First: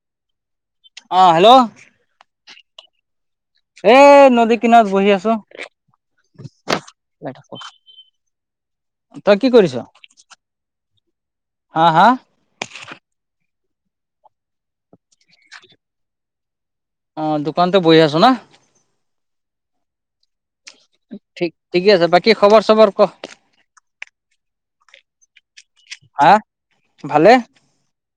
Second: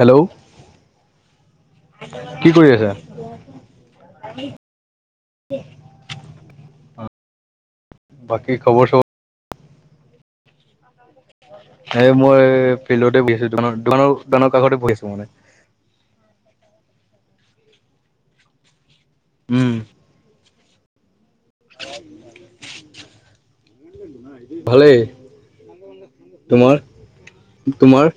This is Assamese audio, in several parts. হেল্ল' অ হেল্ল' কি কৰি আছা? এ নদী কিনাৰত বহি আছোঁ। বাকী খবৰ চবৰ? তই কি কৰিছ'? হা হা এই মই ফিল্ডতে বহি আছোঁ, দোকানৰ - দোকানৰ - দোকানৰ কাষতে বহি আছোঁ মানে। অ', দোকানতে বহি আছ' ন'? উম, ঠিক ঠিকে আছে বাকি খবৰ চবৰ ক? ভালেই হা তোমাৰ, ভালে তোমাৰ?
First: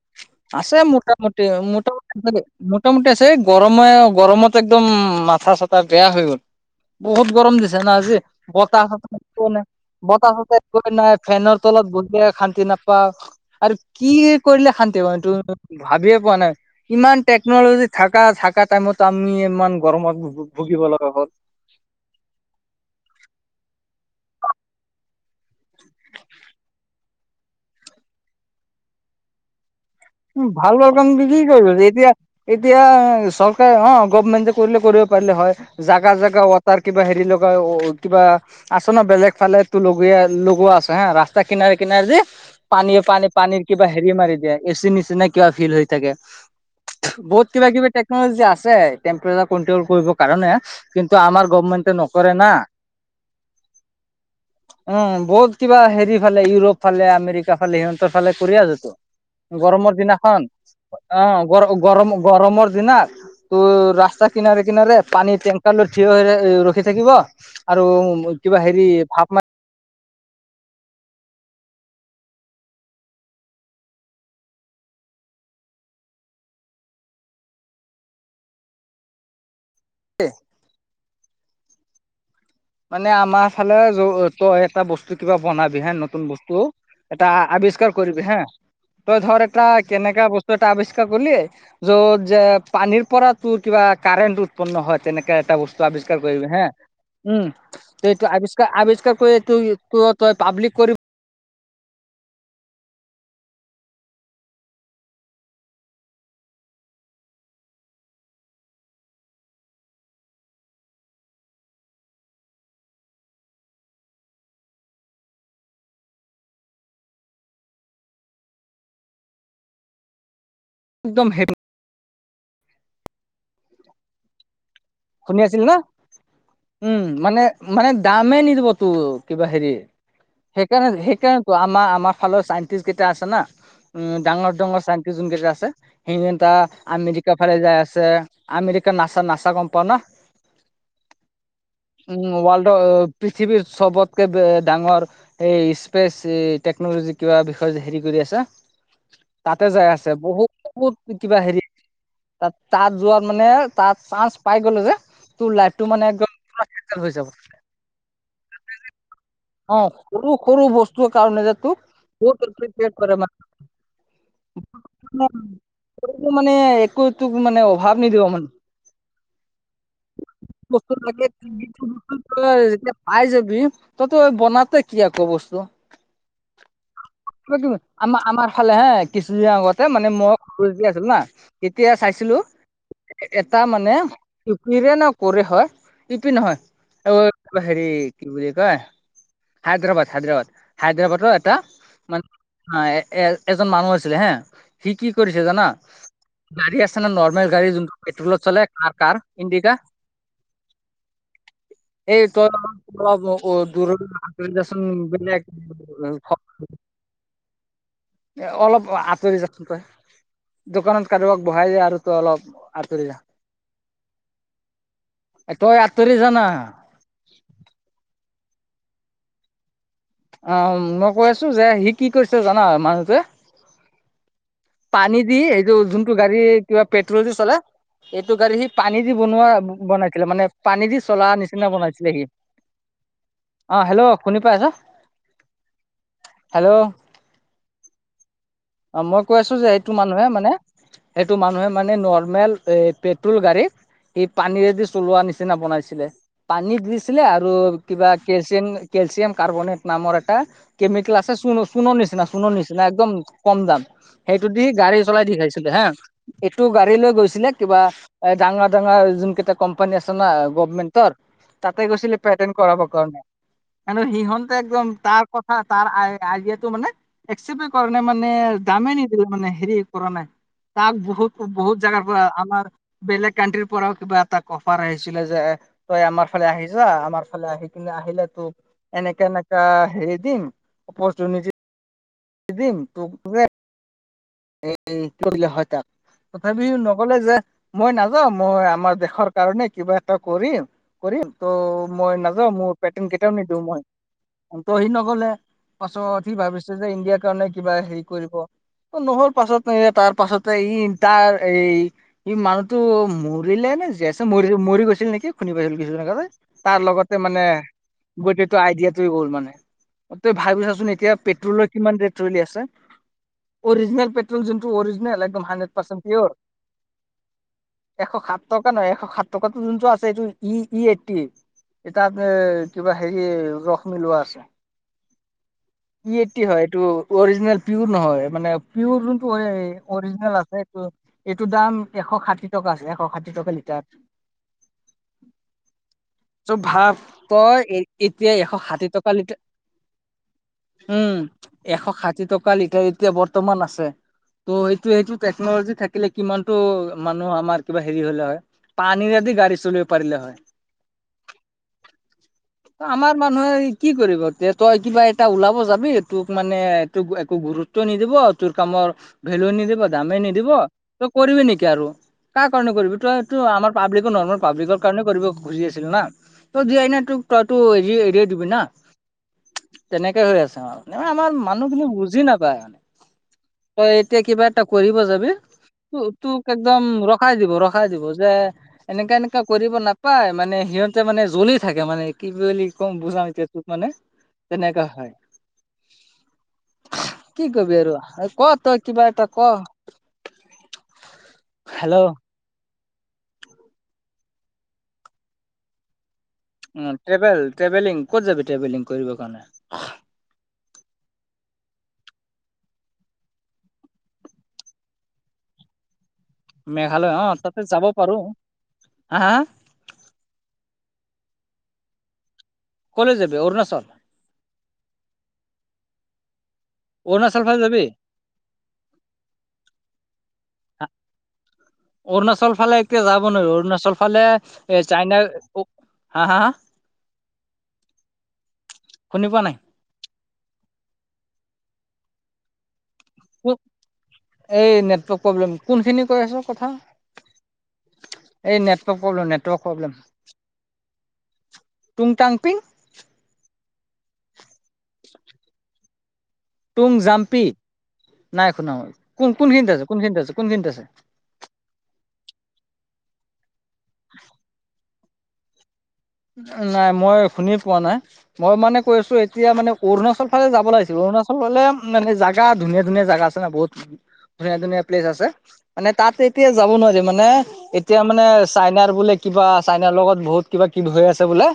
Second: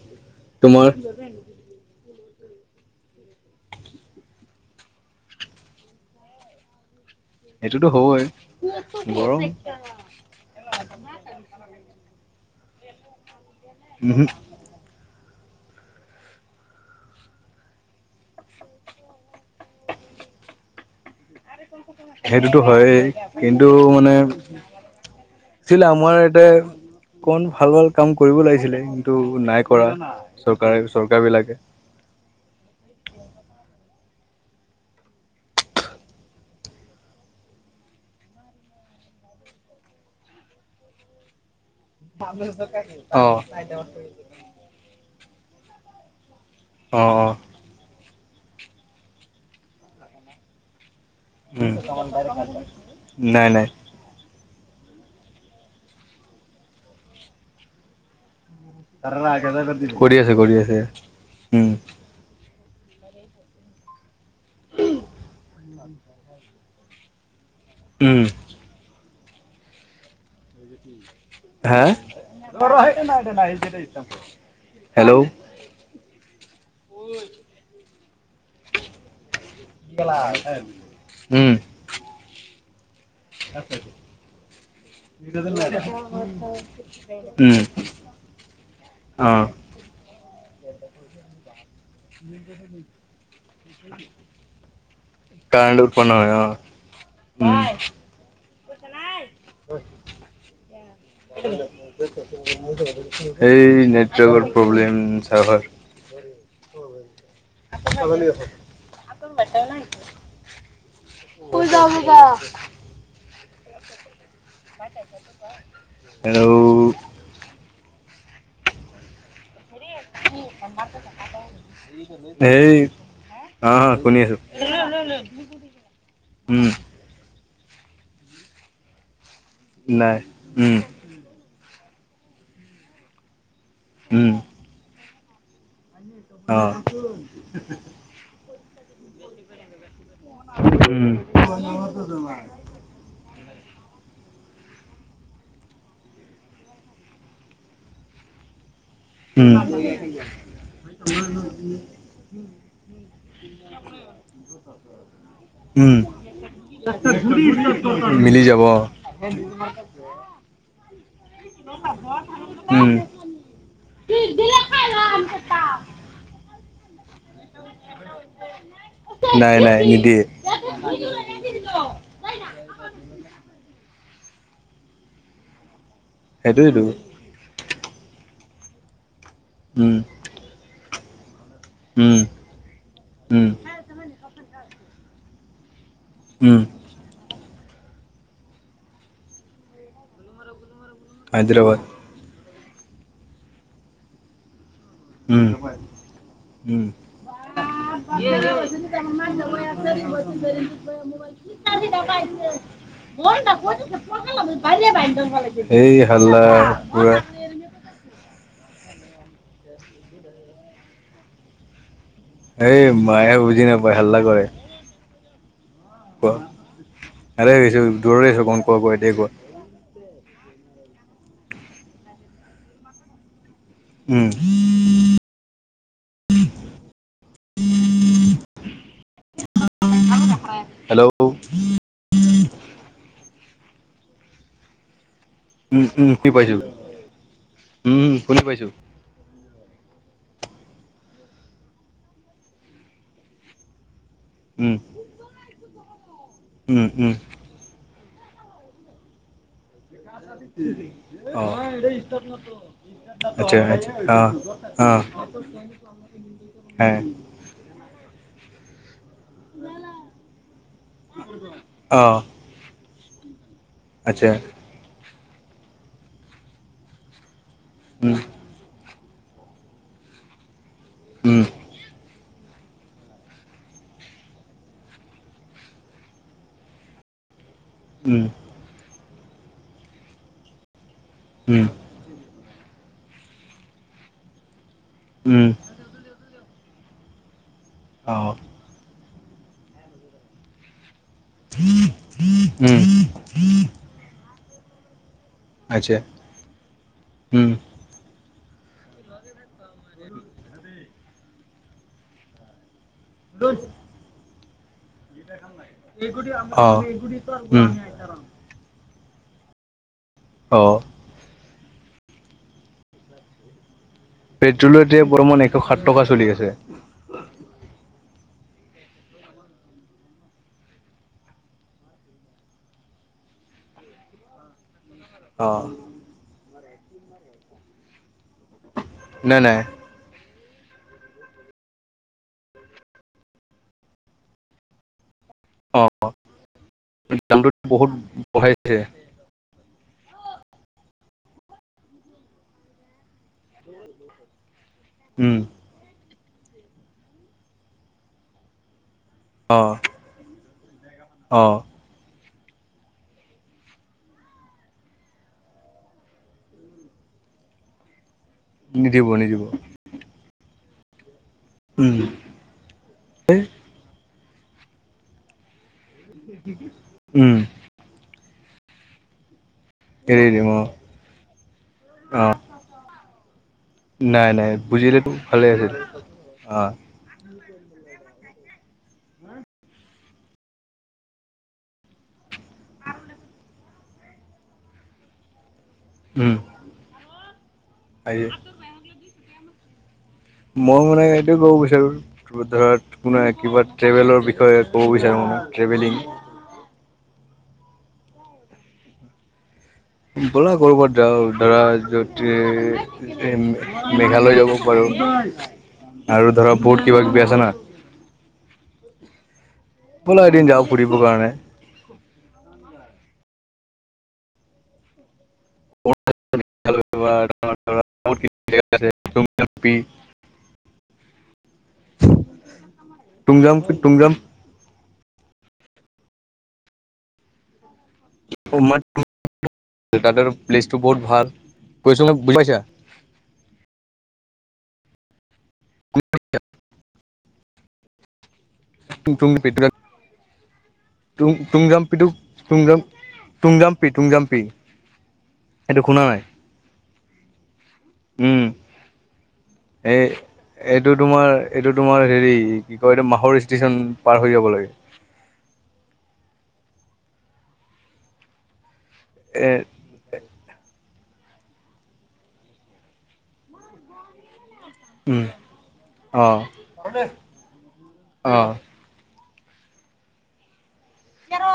আছে তোমাৰ মোটামুটি মোটামুটি মোটামুটি আছে গৰমে গৰমত একদম মাথা চাথা বেয়া হৈ গল। বহুত গৰম দিছে এইটোতো না আজি, হ'বই বতাহ চতাহ গৰম একো নাই বতাহ চতাহ একোৱে নাই। ফেনৰ তলত বহিয়ে শান্তি নাপাওঁ আৰু কি উহু কৰিলে শান্তি হম, এইটো ভাবিয়ে পোৱা নাই। ইমান টেকনলজি থকা থকা টাইমত আমি ইমান গৰমত ভুগিব লগা হ'ল। সেইটোতো হয়ে কিন্তু মানে আছিলে আমাৰ ইয়াতে অন ভাল ভাল কাম কৰিব লাগিছিলে কিন্তু নাই কৰা উম, ভাল চৰকাৰে ভাল চৰকাৰ কামটো কি বিলাকে কৰিবা যেতিয়া এতিয়া চৰকাৰে অ', গৰ্ভমেণ্টে কৰিলে কৰিব পাৰিলে হয়। জাগা জোগা ৱাটাৰ কিবা হেৰি লগাই কিবা আছো ন' বেলেগ ফালেতো লগিয়া লগোৱা আছে হা ৰাস্তা কিনাৰে কিনাৰে যে পানীয়ে পানী অ পানীৰ কিবা হেৰি মাৰি দিয়ে এচি নিচিনা কিবা ফিল হৈ থাকে, অ অ বহুত কিবা কিবি টেকনলজি আছে টেম্পেৰেলা কন্ট্ৰল কৰিবৰ কাৰণে কিন্তু আমাৰ উম গৰ্ভমেনটে নকৰে না। নাই নাই উম, বহুত কিবা হেৰি ফালে ইউৰোপ ফালে আমেৰিকা ফালে সিহঁতৰ ফালে কৰি আছে তো। তাৰ আগতে বলে দিলে। [unintelligible] গৰমৰ দিনা ৰাস্তা কিনাৰে, কিনাৰে পানী তে থিয় হৈ ৰখি থাকিব আৰু উম কিবা হেৰি ম হা? হেল্ল'। উম। মানে আমাৰ ফালে তই এটা বস্তু কিবা বনাবি হে নতুন বস্তু। এটা উম আৱিষ্কাৰ কৰিবি হা তই অ ধৰ এটা কেনেকা বস্তু এটা আৱিষ্কাৰ কৰিলি। য'ত যে পানীৰ পৰা তোৰ কিবা কাৰেণ্ট উৎপন্ন হয় তেনেকে এটা কাৰেণ্ট বস্তু উৎপন্ন আৱিষ্কাৰ হয় অ কৰিবি হে। উম, এইটো আৱিষ্কাৰ আৱিষ্কাৰ কৰি তই ত পাব্লিক কৰিব। এই নেটৱৰ্কৰ প্ৰব্লেম চাৰ্ভাৰ। [inaudible] পূজা, পূজা। হেল্ল'। কি? একদম হে এই অ', অ' শুনি আছোঁ। শুনি আছিল ন উম, মানে মানে দামেই নিদিব তো। কিবা হেৰি নাই উম সেইকাৰণে, সেইকাৰণেতো আমাৰ আমাৰ ফালৰ চাইণ্টিষ্ট কেইটা আছে না। উম, ডাঙৰ, ডাঙৰ চান্তি যোনকেইটা আছে সেইটা অ আমেৰিকা ফালে যাই আছে। আমেৰিকান নাচা, নাচা কোম্পাউ না। উম উম। ৱৰ্ল্ডৰ পৃথিৱীৰ চবতকে ডাঙৰ। এই স্পেচ টেকনলজি কিবা বিষয়ে যে হেৰি কৰি আছা। উম তাতে যাই আছে বহুত বুত কিবা হেৰি। তাত, তাত যোৱাত মানে তাত চানঞ্চ। উম, পুৰা চেটেল হৈ যাব মিলি যাব। অ', সৰু, সৰু বস্তুৰ কাৰণে যে তোক উম বহুত কৰে মানে। মানে একো মানে। ভাৱ ন দিব মন। নাই নাই নিদিয়ে বস্তু লাগে বস্তু যেতিয়া পাই যাবি। ততো বনাতে কি আকৌ বস্তু। সেইটো এইটো। আম-আমাৰ ফালে হা কিছুদনৰ আগতে উম মানে মই আছিলো না। তেতিয়া উম চাইছিলো উম এটা মানে কিৰে ন কৰে হয়। ইপি উম নহয় হেৰি কি বুলি কয়। হাইদ্ৰবাদ, হাইদ্ৰবাদ, হাইদ্ৰবাদৰ এটা হায়দৰাবাদ মানে। অ', এ-এ-এজন মানুহ আছিলে হে সি কি কৰিছে জানা। [unintelligible] গাড়ী আছে ন নৰ্মেল গাড়ী যোনটো পেট্ৰলত চলে কাৰ কাৰ ইণ্ডিকা এই তই অলপ বল না। অ- দূৰত আঁতৰি যাচোন বেলেগ এই হাল্লা পৰা। এ, অলপ আঁতৰি যায়ই দোকানত কাৰোবাক বহাই যায় আৰু। তই অলপ এই মায়ে বুজি নাপায় হাল্লা কৰে। ত, আতৰি জা না। আৰেছো দূৰৰে আছো গম কোৱা ক এতিয়াই কোৱা? অ', মই কৈ আছো যে সি কি কৰিছে জানা মানুহটোৱে। উম। পানী দি এইটো যোনটো গাড়ি কিবা পেট্ৰোল দি চলে। এইটো গাড়ী সি পানী দি বনোৱা বনাইছিলে মানে, পানী দি হেল্ল' চলা উম নিচিনা বনাইছিলে সি। অ', হেল্ল' শুনি পাইছা? উম্, উম্, শুনি পাইছোঁ। হেল্ল' উম্, উম্, শুনি পাইছোঁ। অ', মই কৈ আছোঁ যে, এইটো মানুহে মানে। সেইটো মানুহে মানে নৰ্মেল পেট্ৰল গাড়ীত সি উম পানীৰেদি চলোৱা নিচিনা বনাইছিলে, পানীত উম উম দিছিলে আৰু কিবা কেলচিয়াম, কেলচিয়াম কাৰ্বনেট নামৰ এটা কেমিকেল আছে, অ চুনৰ নিচিনা, চুনৰ নিচিনা একদম কম আচ্ছা দাম, আচ্ছা সেইটো দি অ অ গাড়ী চলাই দেখাইছিলে হা, এইটো হে গাড়ী লৈ গৈছিলে কিবা এ ডাঙৰ ডাঙৰ যোন কেইটা কোম্পানী আছে না গভমেন্টৰ, তাতে অ গৈছিলে। কাৰণে আচ্ছা সিহতে একদম তাৰ কথা তাৰ আই দিয়াটো মানে একচেপে কৰা নাই উম মানে মানে দামেই নিদিলে মানে, হেৰি কৰা নাই তাক, উম বহুত বহুত জাগাৰ পৰা আমাৰ বেলেগ কানট্ৰিৰ পৰাও কিবা এটা অফাৰ আহিছিলে যে, তই আমাৰ ফালে আহি যা, আমাৰ ফালে আহি কিন্তু উম আহিলে তোক এনেকা-এনেকা হেৰি দিম, অপৰচোনিতি উম দিম। দিম তোক এই উম হয় তাক, তথাপিও নগলে যে। মই অ নাযাওঁ, মই আমাৰ দেশৰ কাৰণে কিবা এটা কৰিম, কৰিম ত' মই নাযাও উম মোৰে কেতিয়াও নিদিওঁ মই, সি নগলে আচ্ছা পাছত সি ভাবিছে যে ইণ্ডিয়াৰ কাৰণে উম কিবা হেৰি কৰিব। নহ'ল পাছত, তাৰ পাছতে ই তাৰ এই ই মানুহটো মৰিল নে জীয়াই আছে, মৰি গৈছে ছিল নেকি? শুনি পাইছিল কিছু দিনতে অ তাৰ লগতে মানে উম আইডিয়াটোৱে গ'ল মানে, তই ভাবি অ ছাচোন। এতিয়া পেট্ৰলৰ কিমান ৰেট চলি আছে। অৰজিনেল পেট্ৰল যোনটো পেট্ৰলৰ এতিয়া অৰিজিনেল একদম বৰ্তমান এশ হাণ্ড্ৰেড সাত পাৰ্চেণ্ট টকা চলি পিয়ৰ আছে। এশ সাত টকা নহয়, এশ সাত টকাটো যোনটো আছে এইটো ই ই এইটি। এটা আছে, কিবা হেৰি ৰস মিলোৱা আছে। অ', ই এইতি হয়, এইটো অৰিজিনেল পিউৰ নহয়। মানে পিওৰ যোনটো নাই হয় নাই অৰিজিনেল আছে এইটো, এইটো দাম এশ ষাঠি টকা আছে। এশ ষাঠি টকা লিটাৰ। [inaudible] চ ভাৱ, দামটো তই বহুত এতিয়া এশ বঢ়াইছে। ষাঠি টকা লিটাৰ, উম্, এশ ষাঠি টকা লিটাৰ এতিয়া বৰ্তমান আছে, ত' সেইটো উম, টেকনলজি থাকিলে থাকিলে, কিমানটো মানুহ আমাৰ কিবা হেৰি হ'লে হয়, পানীৰেদি গাড়ী অ', চলিব পাৰিলে হয়। অ', আমাৰ মানুহে কি কৰিব, এ তই কিবা এটা ওলাব যাবি। এই তোক মানে এইটোক একো গুৰুত্ব টো নিদিব, তোৰ কামৰ ভেলু নিদিব, দামেই নিদিব। তই কৰিবি নেকি আৰু উম, কাৰ কাৰণে কৰিবি, তই এইটো আমাৰ পাব্লিকো, নৰ্মেল পাব্লিকৰ কাৰণে কৰিব খুজি আছিল না। তই যি হয়না তোক উম, তইতো হৰি এৰিয়াই দিবি না। তেনেকে এৰি হৈ দিম আছে, অ', মানে আমাৰ মানুহখিনি বুজি অ', নাপায়। তই এতিয়া নাই কিবা নাই এটা কৰিব বুজিলেতো যাবি, ভালে আছিল। তোক অ', একদম ৰখাই দিব ৰখাই দিব, যে এনেকা এনেকা কৰিব নাপায়, মানে সিহঁতে মানে জ্বলি থাকে মানে কি বুলি ক'ম, বুজাম এতিয়া তোক মানে। তেনেকা হয়। উম্, কি কৰিবি আৰু ক তই কিবা এটা ক। মই মানে এইটোৱে ক'ব হেল্ল' বিচাৰো ধৰা কোনে কিবা ট্ৰেভেলৰ বিষয়ে ক'ব বিচাৰোঁ, মানে ট্ৰেভেলিং উম্, ট্ৰেভেল-ট্ৰেভেলিং, ক'ত যাবি ট্ৰেভেলিং কৰিব কাৰণে? ব'লা ক'ৰবাত যাওঁ ধৰাতি মেঘালয় যাব পাৰো আৰু ধৰা বহুত কিবা মেঘালয় কিবি অ আছে না। তাতে যাব পাৰো। হা বোলা এদিন যাওঁ ফুৰিবৰ কাৰণে। ক'লে যাবি অৰুণাচল অৰুণাচল ফালে যাবি [unintelligible] [unintelligible] অৰুণাচল ফালে এতিয়া যাব নোৱাৰি তুমজাং অৰুণাচল তুমজাং ফালে এই চাইনা হা হা শুনি পোৱা নাই তাতে প্লেচটো বহুত ভাল কৈছে বুজি পাইছা [unintelligible] এই নেটৱৰ্ক প্ৰব্লেম কোনখিনি কৈ আছ কথা [inaudible] এই নেটৱৰ্ক প্ৰব্লেম নেটৱৰ্ক প্ৰব্লেম তু তুং টুং জাম্পিটোক টাংপিং তুং তুং জাম্পি তুং জাম্পি [inaudible] সেইটো শুনা নাই তুং জাম্পি উম, নাই শুনা মই কোন কোন খিনিত আছে এই কোনখিনিত আছে কোনখিনিত আছে। এইটো তোমাৰ এইটো তোমাৰ হেৰি কি কয় এইটো মাহৰ ষ্টেচন পাৰ হৈ যাব লাগে। নাই মই শুনি পোৱা নাই মই মানে কৈ আছো এতিয়া এ মানে অৰুণাচল ফালে যাব লাগিছিল অৰুণাচল ফালে মানে জেগা ধুনীয়া ধুনীয়া জাগা আছে না বহুত ধুনীয়া ধুনীয়া প্লেচ উম, আছে মানে তাত অ', এতিয়া যাব নোৱাৰি মানে এতিয়া মানে অ', চাইনাৰ বুলে কিবা চাইনাৰ লগত বহুত কিবা কিবি হৈ আছে বোলে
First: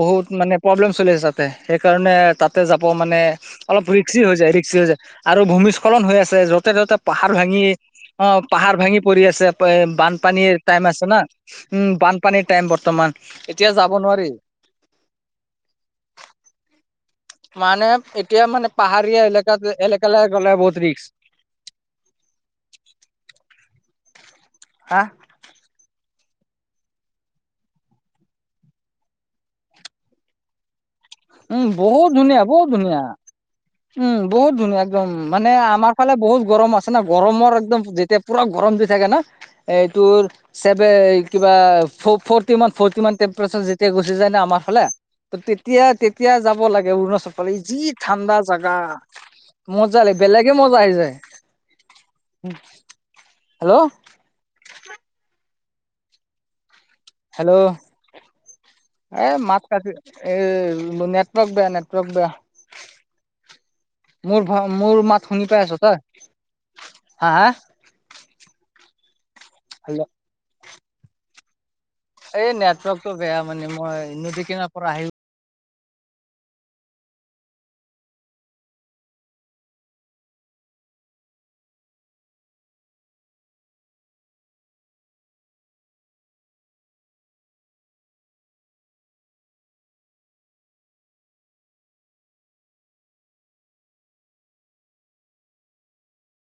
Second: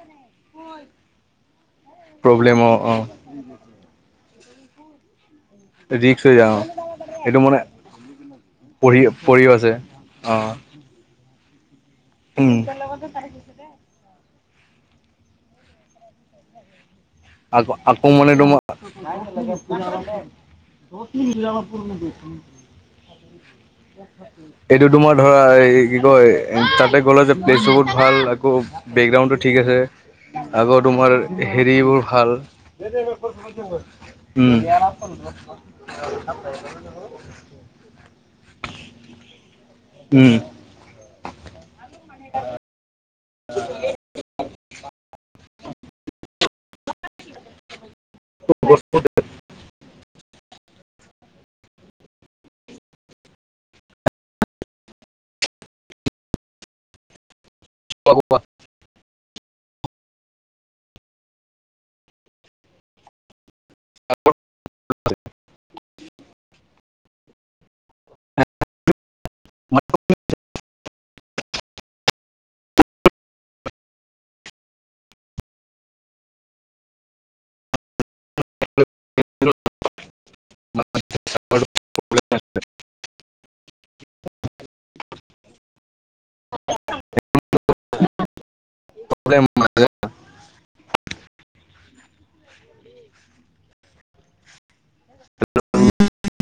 বহুত মানে প্ৰব্লেম চলি আছে তাতে সেইকাৰণে প্ৰব্লেম তাতে অ', যাব অ', মানে অলপ ৰিক্সি হৈ যায় ৰিক্সি হৈ যায় আৰু ভূমিস্খলন হৈ ৰিক্স আছে যায় অ', য'তে ত'তে পাহাৰ এইটো ভাঙি মানে অ' পাহাৰ ভাঙি পঢ়ি পৰি পঢ়িও আছে অ বানপানীৰ টাইম আছে না উম বানপানীৰ উম টাইম বৰ্তমান এতিয়া যাব নোৱাৰি মানে আকৌ মানে এতিয়া ডম পাহাৰীয়া এলেকাত এলেকালৈ গ'লে বহুত ৰিক্স এইটো তোমাৰ ধৰা এই কি কয় তাতে গ'লে যে প্লেচটো বহুত ভাল আকৌ বেকগ্ৰাউণ্ডটো ঠিক আছে আগৰ তোমাৰ উম হেৰিবোৰ বহুত ভাল ধুনীয়া বহুত ধুনীয়া বহুত উম ধুনীয়া একদম মানে আমাৰ ফালে বহুত গৰম না গৰমৰ একদম যেতিয়া পুৰা গৰমটো থাকে না এইটোৰ উম কিবা ফৰটি মান ফৰটি মান টেম্পচাৰ যেতিয়া গুচি যায় ন আমাৰ ফালে তেতিয়া এতিয়া যাব লাগে অৰুণাচল পালি যি ঠাণ্ডা জাগা মজালাগ বেলেগে মজা আহি যায় হেল্ল' হেল্ল' [inaudible] এ মাত কাটি এই নেটৱৰ্ক বেয়া নেটৱৰ্ক বেয়া। মোৰ ভা মোৰ মাত শুনি পাই আছ তই হা হা? হল [inaudible] এই নেটৱৰ্কতটো বেয়া মানে মই নদী কিনাৰ পৰা আহিলো। [unintelligible] [unintelligible] এক [unintelligible] [unintelligible] পৰে মাাজা [unintelligible] [unintelligible] হেল্ [unintelligible] [unintelligible]